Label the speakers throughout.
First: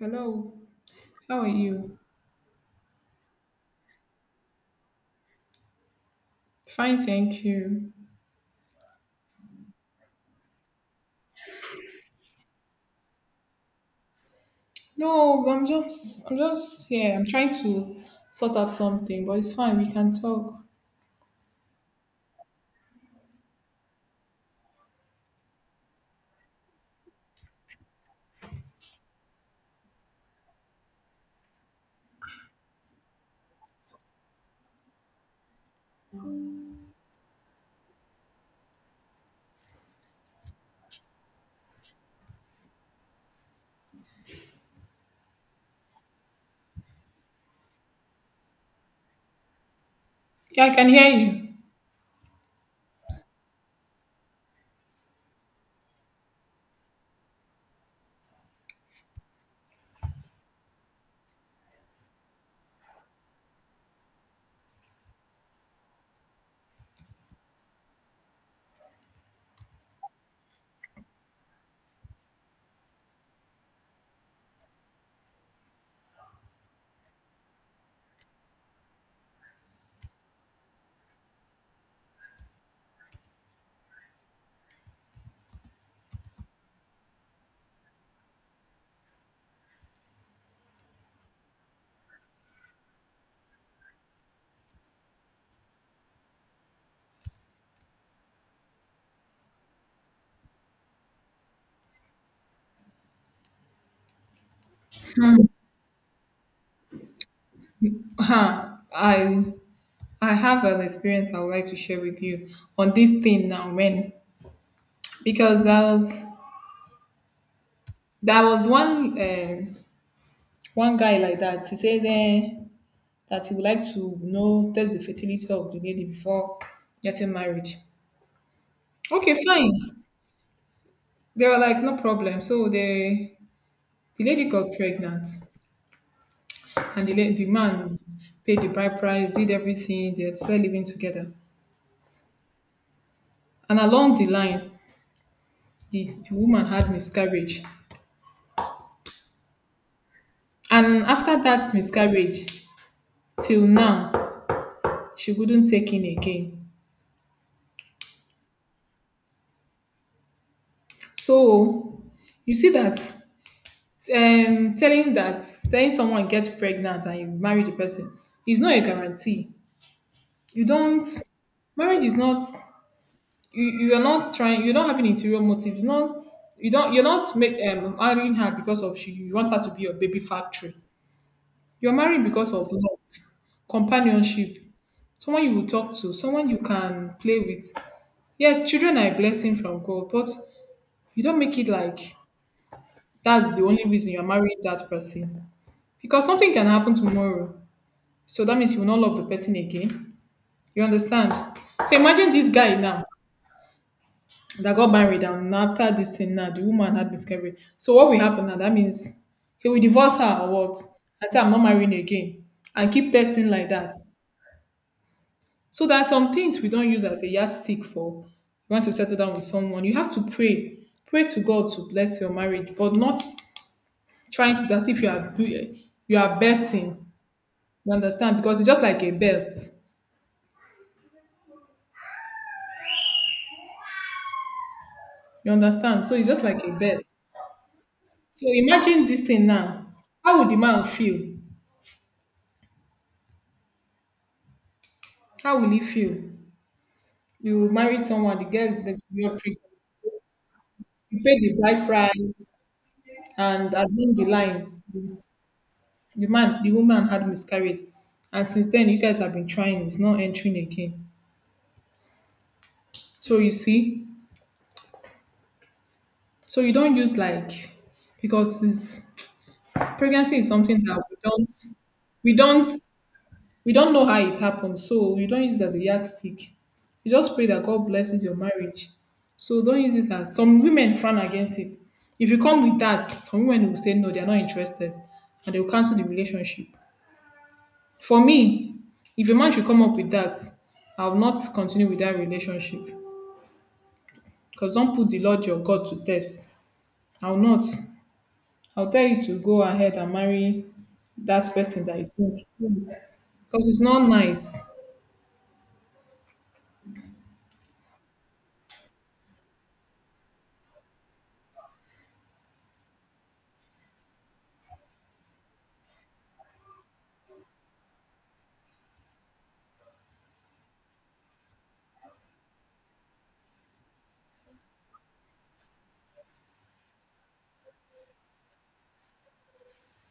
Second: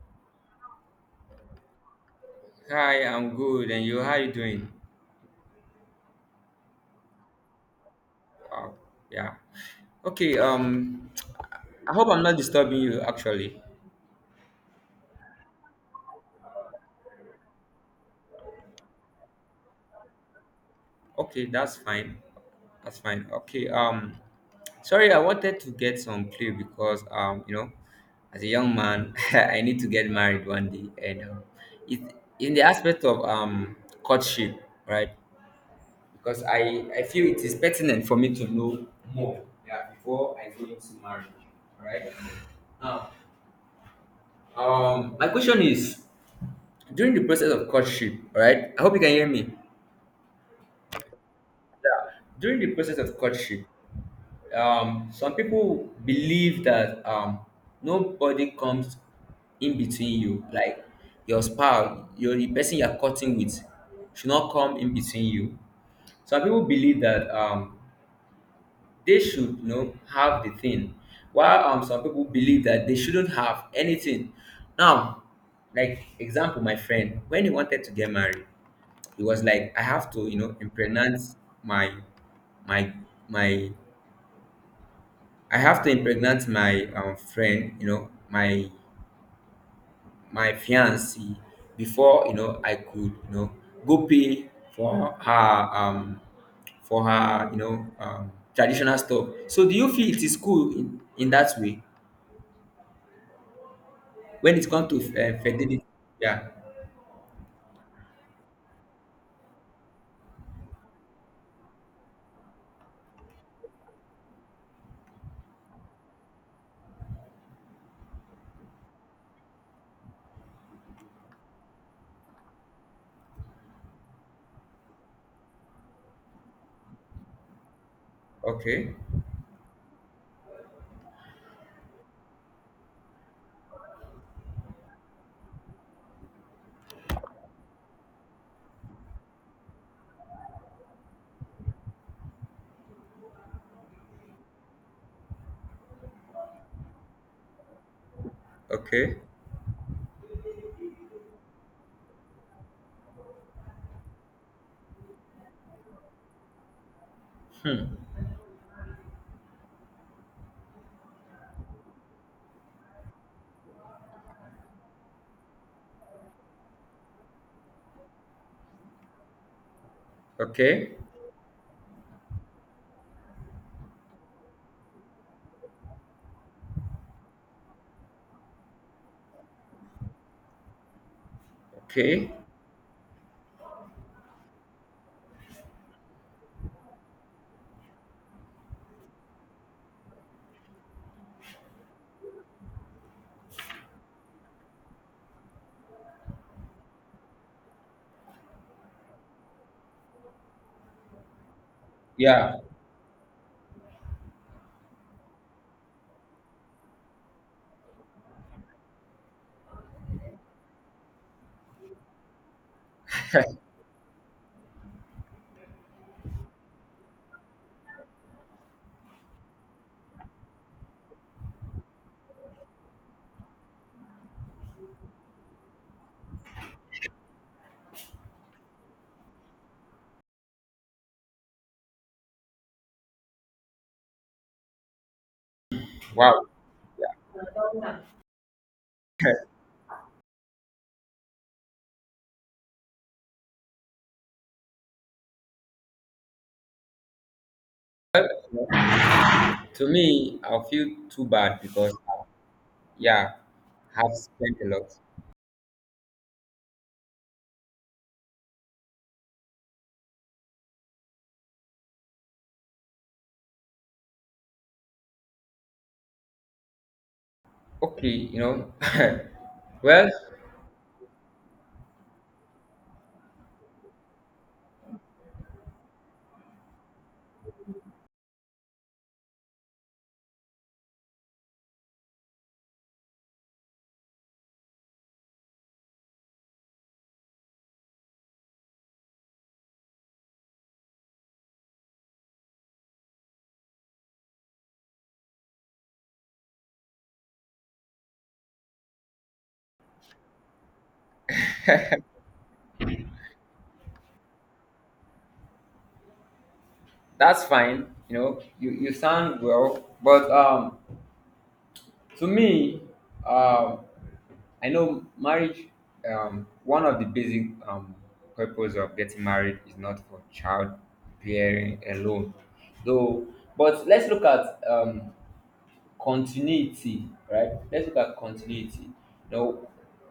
Speaker 1: Hello, how are you?
Speaker 2: Hi, I'm good, and you? How you doing?
Speaker 1: Fine, thank you.
Speaker 2: Wow, yeah. Okay, I hope I'm not disturbing you actually.
Speaker 1: No, I'm just, yeah, I'm trying to sort out something, but it's fine. We can talk.
Speaker 2: Okay, that's fine. That's fine. Okay, sorry, I wanted to get some play because, as a young man, I need to get married one day, and it, in the aspect of courtship, right? Because I feel it is pertinent for me to know more, yeah, before I go into marriage, right? Now, my question is, during the process of courtship, all right? I hope you can hear me.
Speaker 1: Yeah, I can hear you.
Speaker 2: Yeah. During the process of courtship, some people believe that nobody comes in between you, like your spouse, your the person you're courting with, should not come in between you. Some people believe that they should, have the thing, while some people believe that they shouldn't have anything. Now, like example, my friend, when he wanted to get married, it was like I have to, impregnate my my my I have to impregnate my friend, my fiancee before I could, go pay for her um for her, traditional stuff. So do you feel it is cool in that way when it comes to fertility? Yeah.
Speaker 1: Huh. I, I have an experience I would like to share with you on this thing now, man. Because there was one, one guy like that. He said eh, that he would like to know test the fertility of the lady before getting married.
Speaker 2: Okay.
Speaker 1: Okay, fine. They were like, no problem. The lady got pregnant, and the man paid the bride price, did everything. They had started living together. And along the line, the, the woman had miscarriage.
Speaker 2: Okay.
Speaker 1: And after that miscarriage, till now, she couldn't take in again.
Speaker 2: Hmm.
Speaker 1: So you see that telling that, telling someone gets pregnant and you marry the person is not a guarantee. You
Speaker 2: Okay.
Speaker 1: don't, marriage is not, you, you are not trying, you're not having interior motives, not, you don't, you're not make, marrying her because of, she, you want her to be your baby factory, you're marrying
Speaker 2: Okay.
Speaker 1: because of love, companionship, someone you will talk to, someone you can play with. Yes, children are a blessing from God, but you don't make it like that's the only reason you're marrying that person, because something can happen tomorrow, so that means you will not love the person again. You understand? So imagine this
Speaker 2: Yeah.
Speaker 1: guy now that got married, and after this thing now the woman had miscarriage, so what will happen now? That means he will divorce her, or what? And say I'm not marrying again, and keep testing like that. So there are some things we don't use as a yardstick for. You want to settle down with someone, you have to pray, pray to God to bless your marriage, but not trying to, as if you are, you are betting. You understand, because it's just like a bet. You understand, so it's just
Speaker 2: Wow.
Speaker 1: like a bet. So imagine this thing now, how would the man feel, how will he feel? You marry someone, the girl, the, you're pre-,
Speaker 2: To me, I feel
Speaker 1: you
Speaker 2: too
Speaker 1: pay the
Speaker 2: bad
Speaker 1: bride
Speaker 2: because,
Speaker 1: price,
Speaker 2: yeah,
Speaker 1: and at the
Speaker 2: I've
Speaker 1: end of the
Speaker 2: spent a
Speaker 1: line,
Speaker 2: lot.
Speaker 1: the man, the woman had miscarriage, and since then you guys have been trying, it's not entering again. So you see, so you don't use like,
Speaker 2: Okay,
Speaker 1: because this
Speaker 2: well,
Speaker 1: pregnancy is something that we don't, we don't know how it happened, so you don't use it as a yardstick. You just pray that God blesses your marriage. So don't use it as, some women frown against it. If you come with that, some women will say no, they are not interested, and they will cancel the relationship. For me, if a man should come up with that, I will not continue with that relationship. Because don't put the Lord your God to test. I will not. I'll tell you to go ahead and marry that person that you think. Because it's not nice.
Speaker 2: that's fine. You sound well, but to me, um, I know marriage. One of the basic purpose of getting married is not for child bearing alone, though. But let's look at continuity, right? Let's look at continuity. Now,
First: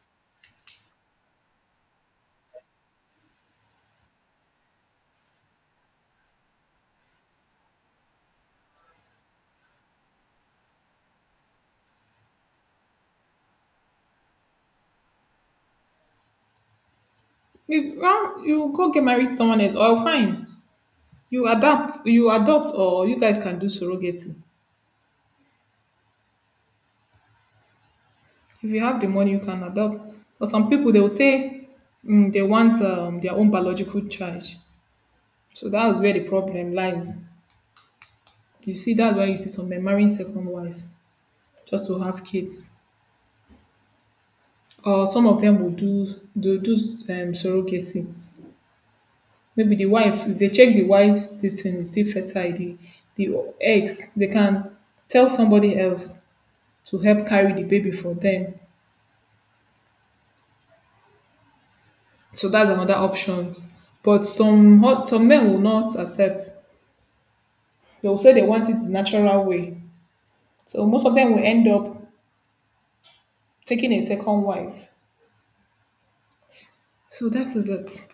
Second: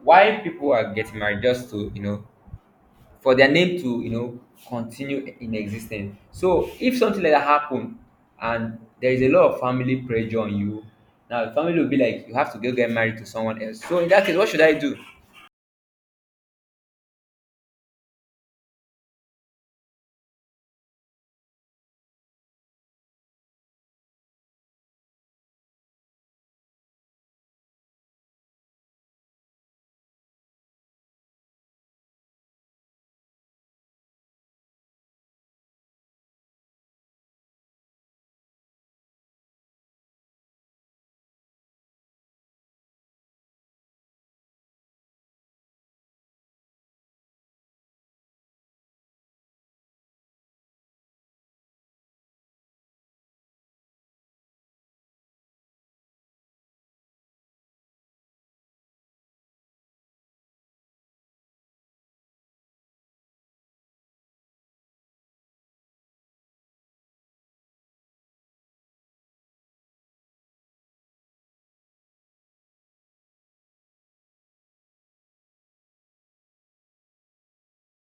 Speaker 2: why people are getting married just to for their name to continue in existence. So if something like that happen and there is a lot of family pressure on you, now the family will be like you have to go get married to someone else. So in that case, what should I do?
Speaker 1: You, well, you go get married to someone else, or fine, you adapt, you adopt, or you guys can do surrogacy. If you have the money, you can adopt. But some people, they will say mm, they want their own biological child, so that is where the problem lies. You see, that's why you see some men marrying second wife just to have kids, or some of them will do surrogacy. Maybe the wife, if they check the wife's this thing is still fertile, the eggs, they can tell somebody else to help carry the baby for them. So that's another option. But some hot, some men will not accept. They will say they want it the natural way. So most of them will end up taking a second wife. So that is it.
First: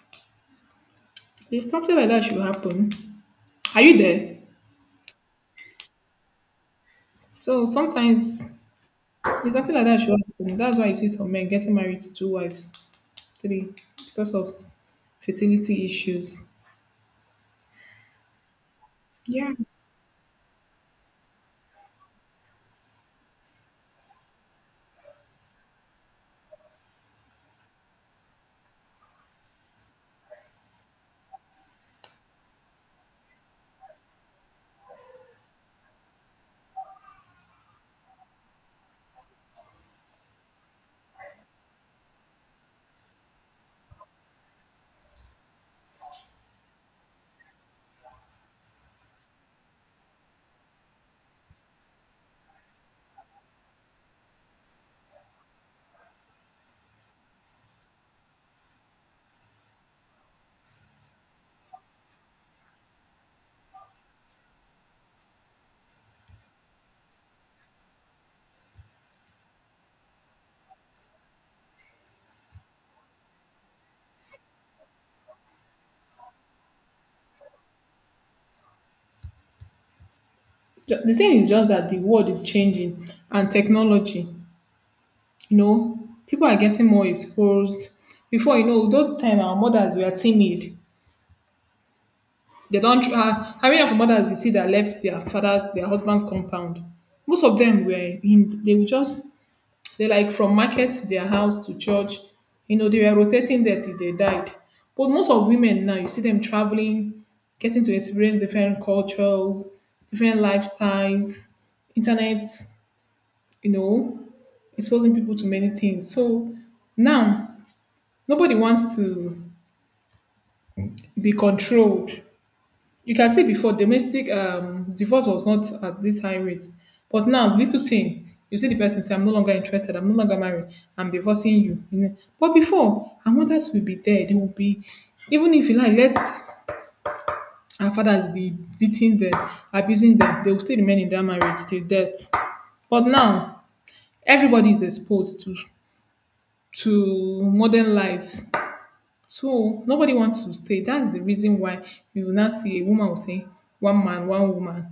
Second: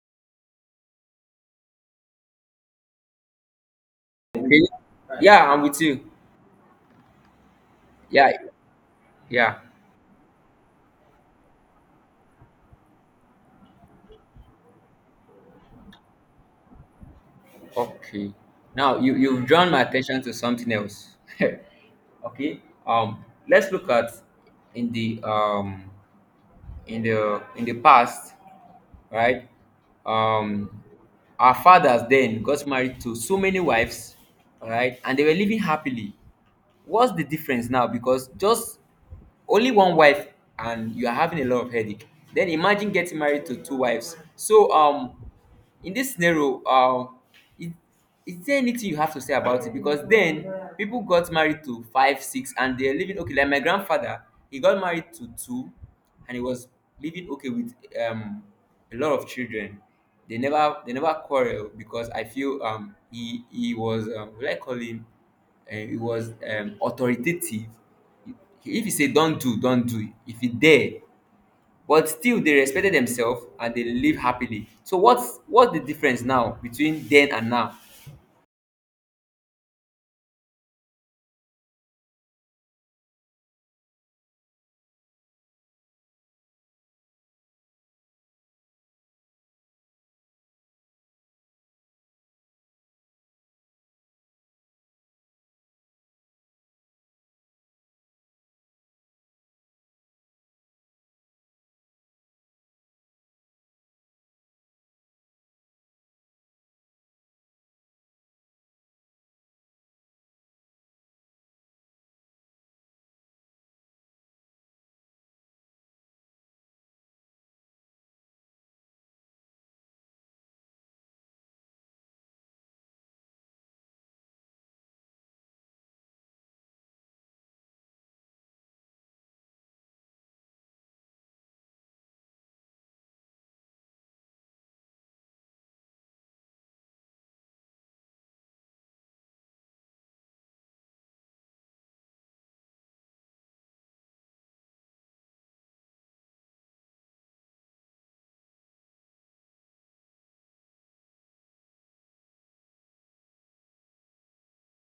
Speaker 1: If something like that should happen, are you there?
Speaker 2: Okay. Yeah, I'm with you.
Speaker 1: So
Speaker 2: Yeah,
Speaker 1: sometimes if
Speaker 2: yeah.
Speaker 1: something like that should happen, that's why you see some men getting married to two wives, three, because of fertility issues.
Speaker 2: Okay. Now you've
Speaker 1: Yeah.
Speaker 2: drawn my attention to something else. Okay. Let's look at in the um in the past, right? Um, our fathers then got married to so many wives, all right, and they were living happily. What's the difference now? Because just only one wife and you are having a lot of headache. Then imagine getting married to two wives. So in this scenario, is is there anything you have to say about it? Because then people got married to five six and they're living okay, like my grandfather, he got married to two and he was living okay with um a lot of children. They never quarrel because I feel he was will I call him he was authoritative. If he say do, not do, do not do, if he dare, but still they respected themselves and they live happily. So what's the difference now between then and now?
Speaker 1: The thing is just that the world is changing and technology, you know, people are getting more exposed. Before you know, those time our mothers were timid. They don't. Tr- How many of mothers you see that left their fathers, their husbands' compound? Most of them were in. They were just, they like from market to their house to church. You know, they were rotating there till they died. But most of women now, you see them traveling, getting to experience different cultures, different lifestyles, internet. You know, exposing people to many things. So now nobody wants to be controlled. You can see before domestic divorce was not at this high rate, but now little thing, you see the person say, "I'm no longer interested. I'm no longer married. I'm divorcing you," you know. But before, our mothers will be there. They will be, even if you like, let our fathers be beating them, abusing them, they will still remain in that marriage till death. But now everybody is exposed to modern life. So nobody wants to stay. That's the reason why you will not see a woman will say, one man, one woman.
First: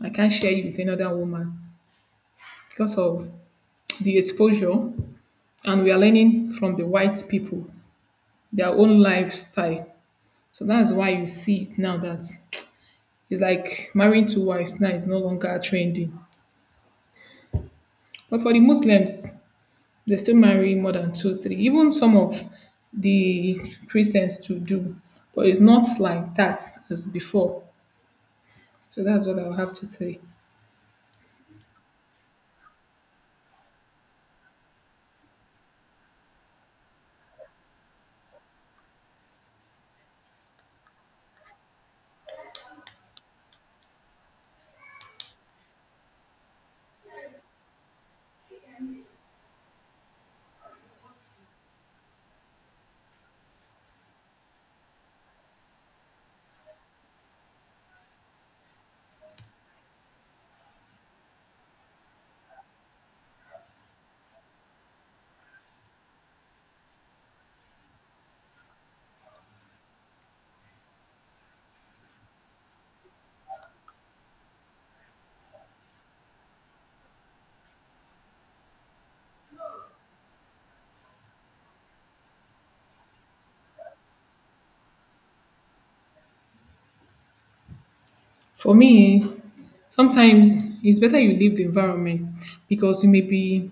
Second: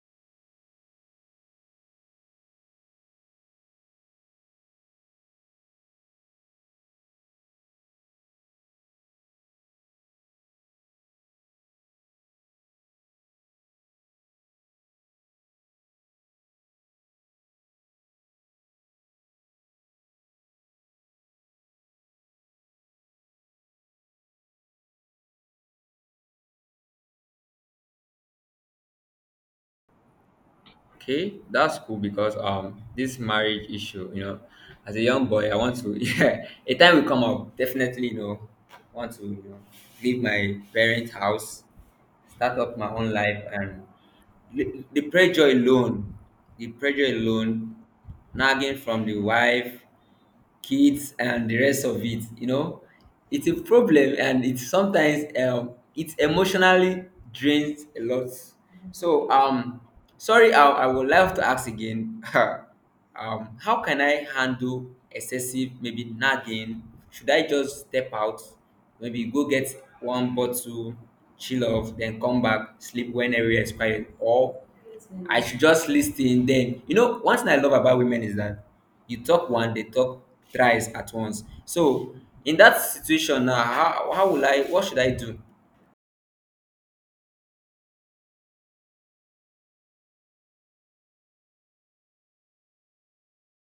Speaker 1: I can't share you with another woman because of the exposure. And we are learning from the white people, their own lifestyle. So that's why you see it now that it's like marrying two wives now is no longer trending. But for the Muslims, they still marry more than two, three. Even some of the Christians to do. But it's not like that as before. So that's what I'll have to say.
Speaker 2: Okay, that's cool because this marriage issue, as a young boy, I want to yeah, a time will come up, definitely, I want to leave my parents' house, start up my own life, and the pressure alone, the pressure alone, nagging from the wife, kids and the rest of it it's a problem, and it sometimes it emotionally drains a lot. So sorry, I would love to ask again. How can I handle excessive maybe nagging? Should I just step out, maybe go get one bottle, chill off, then come back sleep when everywhere is quiet, or I should just listen. Then, one thing I love about women is that you talk one, they talk thrice at once. So in that situation now, how will I? What should I do?
Speaker 1: For me, sometimes it's better you leave the environment, because you may be,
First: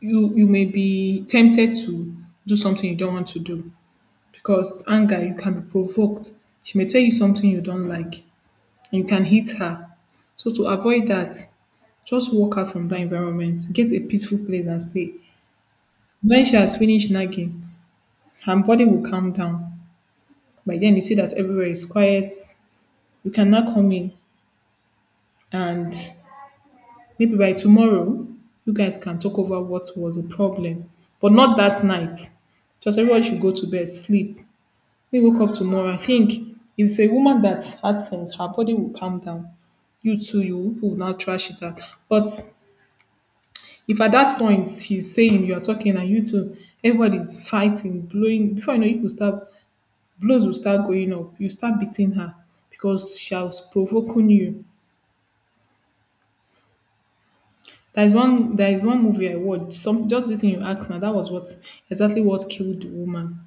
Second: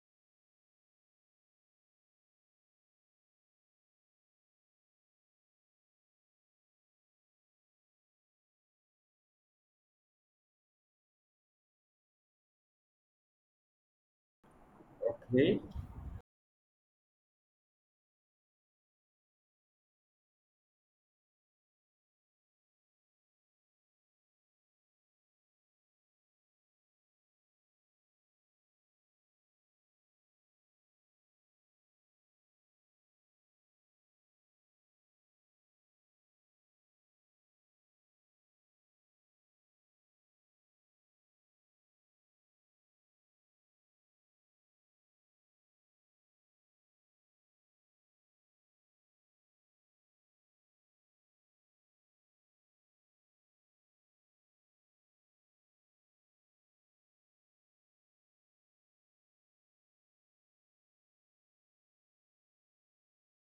Speaker 1: you may be tempted to do something you don't want to do. Because anger, you can be provoked. She may tell you something you don't like, and you can hit her. So to avoid that, just walk out from that environment, get a peaceful place and stay.
Speaker 2: Okay.
Speaker 1: When she has finished nagging, her body will calm down. By then you see that everywhere is quiet. You can now come in, and maybe by tomorrow, you guys can talk over what was the problem, but not that night. Just everyone should go to bed, sleep. We wake up tomorrow. I think if it's a woman that has sense, her body will calm down. You too, you people will not trash it out. But if at that point she's saying, you are talking and you two, everybody's fighting, blowing, before you know, you will start, blows will start going up. You start beating her because she was provoking you. There is one movie I watched. Some, just this thing you asked now, that was what, exactly what killed the woman.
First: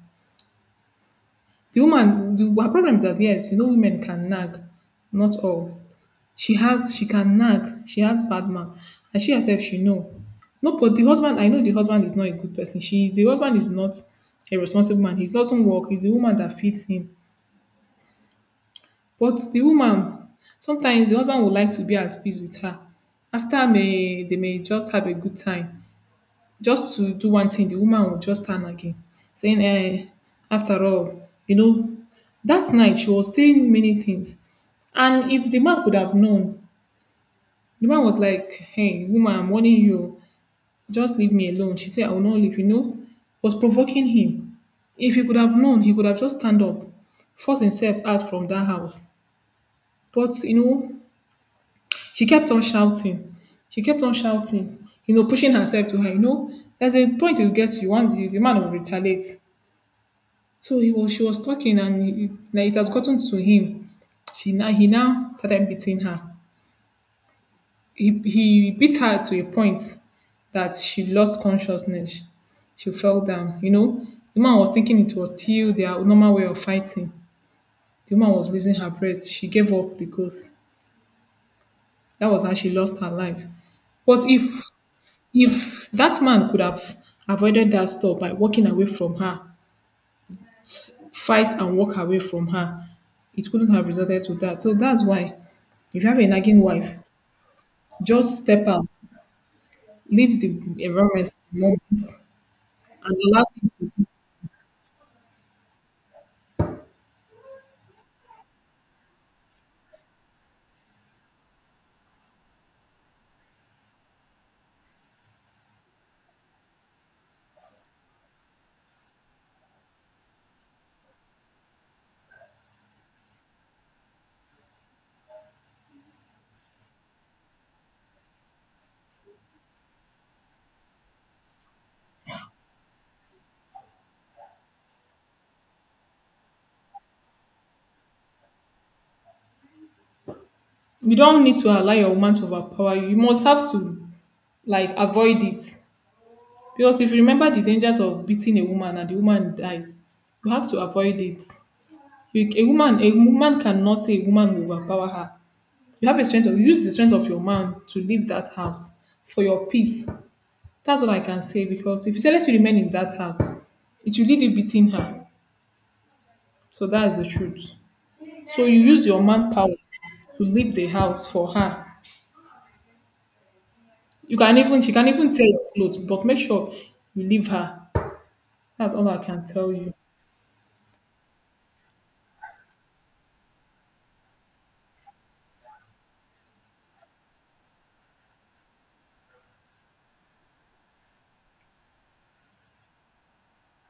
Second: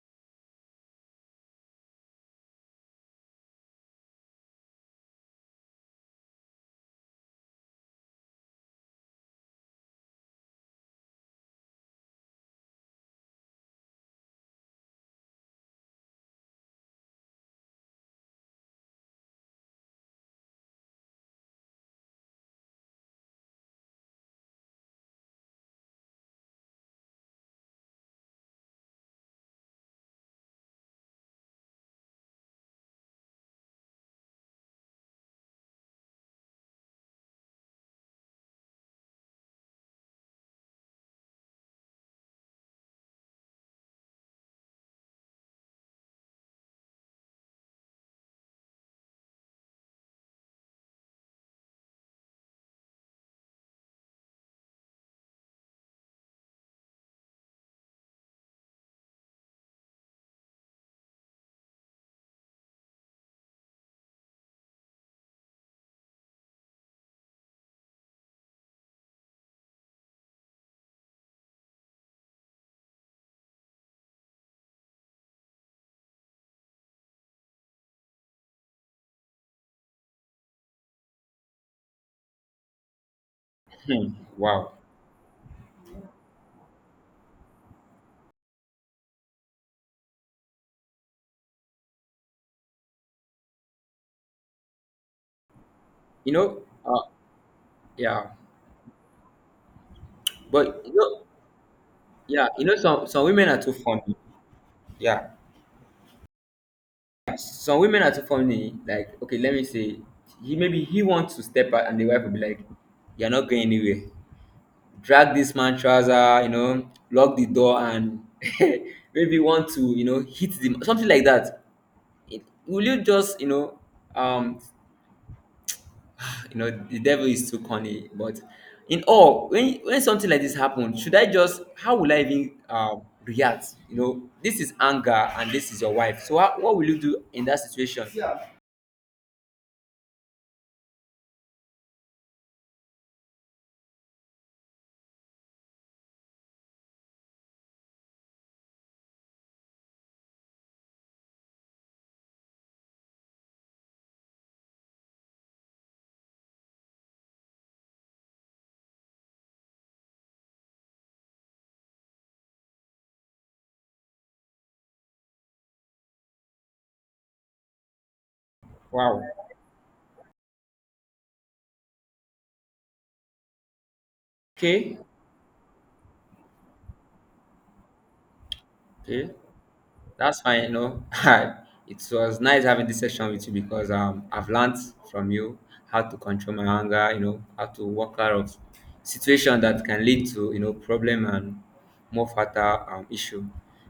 Speaker 1: The woman, the, her problem is that, yes, you know women can nag, not all. She has, she can nag, she has bad man, and she herself she know. No, but the husband, I know the husband is not a good person. She, the husband is not a responsible man. He doesn't work, it's the woman that feeds him. But the woman, sometimes the husband would like to be at peace with her. After may, they may just have a good time, just to do one thing, the woman will just turn again, saying, eh, after all, you know, that night she was saying many things. And if the man could have known, the man was like, hey, woman, I'm warning you, just leave me alone. She said, I will not leave, you know, was provoking him. If he could have known, he could have just stand up, forced himself out from that house. But, you know, she kept on shouting. You know, pushing herself to her, you know, there's a point you get to, you want, the man will retaliate. So he was, she was talking and he, like it has gotten to him. She now He now started beating her. He beat her to a point that she lost consciousness. She fell down. You know, the man was thinking it was still their normal way of fighting. The woman was losing her breath. She gave up the ghost. That was how she lost her life. But if
Speaker 2: Wow.
Speaker 1: if that man could have avoided that, stop by walking away from her, fight and walk away from her, it couldn't have resulted to that. So that's why if you have a
Speaker 2: You know.
Speaker 1: nagging wife,
Speaker 2: Uh, yeah.
Speaker 1: just step out, leave the
Speaker 2: But
Speaker 1: environment for the moment and
Speaker 2: yeah. Some
Speaker 1: allow
Speaker 2: women are
Speaker 1: things
Speaker 2: too
Speaker 1: to be.
Speaker 2: funny. Yeah. Some women are too funny. Like, okay, let me say, he maybe he wants to step out, and the wife will be like, "You're not going anywhere." Drag this man trouser, lock the door and maybe want to, hit the something like that. Will you just, um, the devil is too cunning. But in all, when something like this happens, should I just how will I even react? This is anger and this is your wife. So what will you do in that situation?
Speaker 1: You don't need to allow your woman to overpower you. You must have to, like, avoid it. Because if you remember the dangers of beating a woman and the woman dies, you have to avoid it. You, a woman cannot say a woman will overpower her. You have a strength of, use the strength of your man to leave that house for your peace. That's all I can say, because if you tell her to remain in that house, it will lead you beating her. So that is the truth. So you use your
Speaker 2: Wow.
Speaker 1: manpower to leave the house for her. You can even, she
Speaker 2: Okay.
Speaker 1: can even tear your clothes, but make sure you leave her. That's all I
Speaker 2: Okay.
Speaker 1: can tell you.
Speaker 2: That's fine. It was nice having this session with you because I've learned from you how to control my anger, how to work out of situation that can lead to, problem and more fatal issue.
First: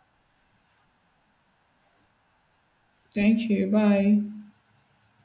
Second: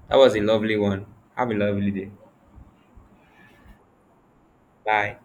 Speaker 2: That was a lovely one. Have a lovely day.
Speaker 1: Thank you. Bye.
Speaker 2: Bye.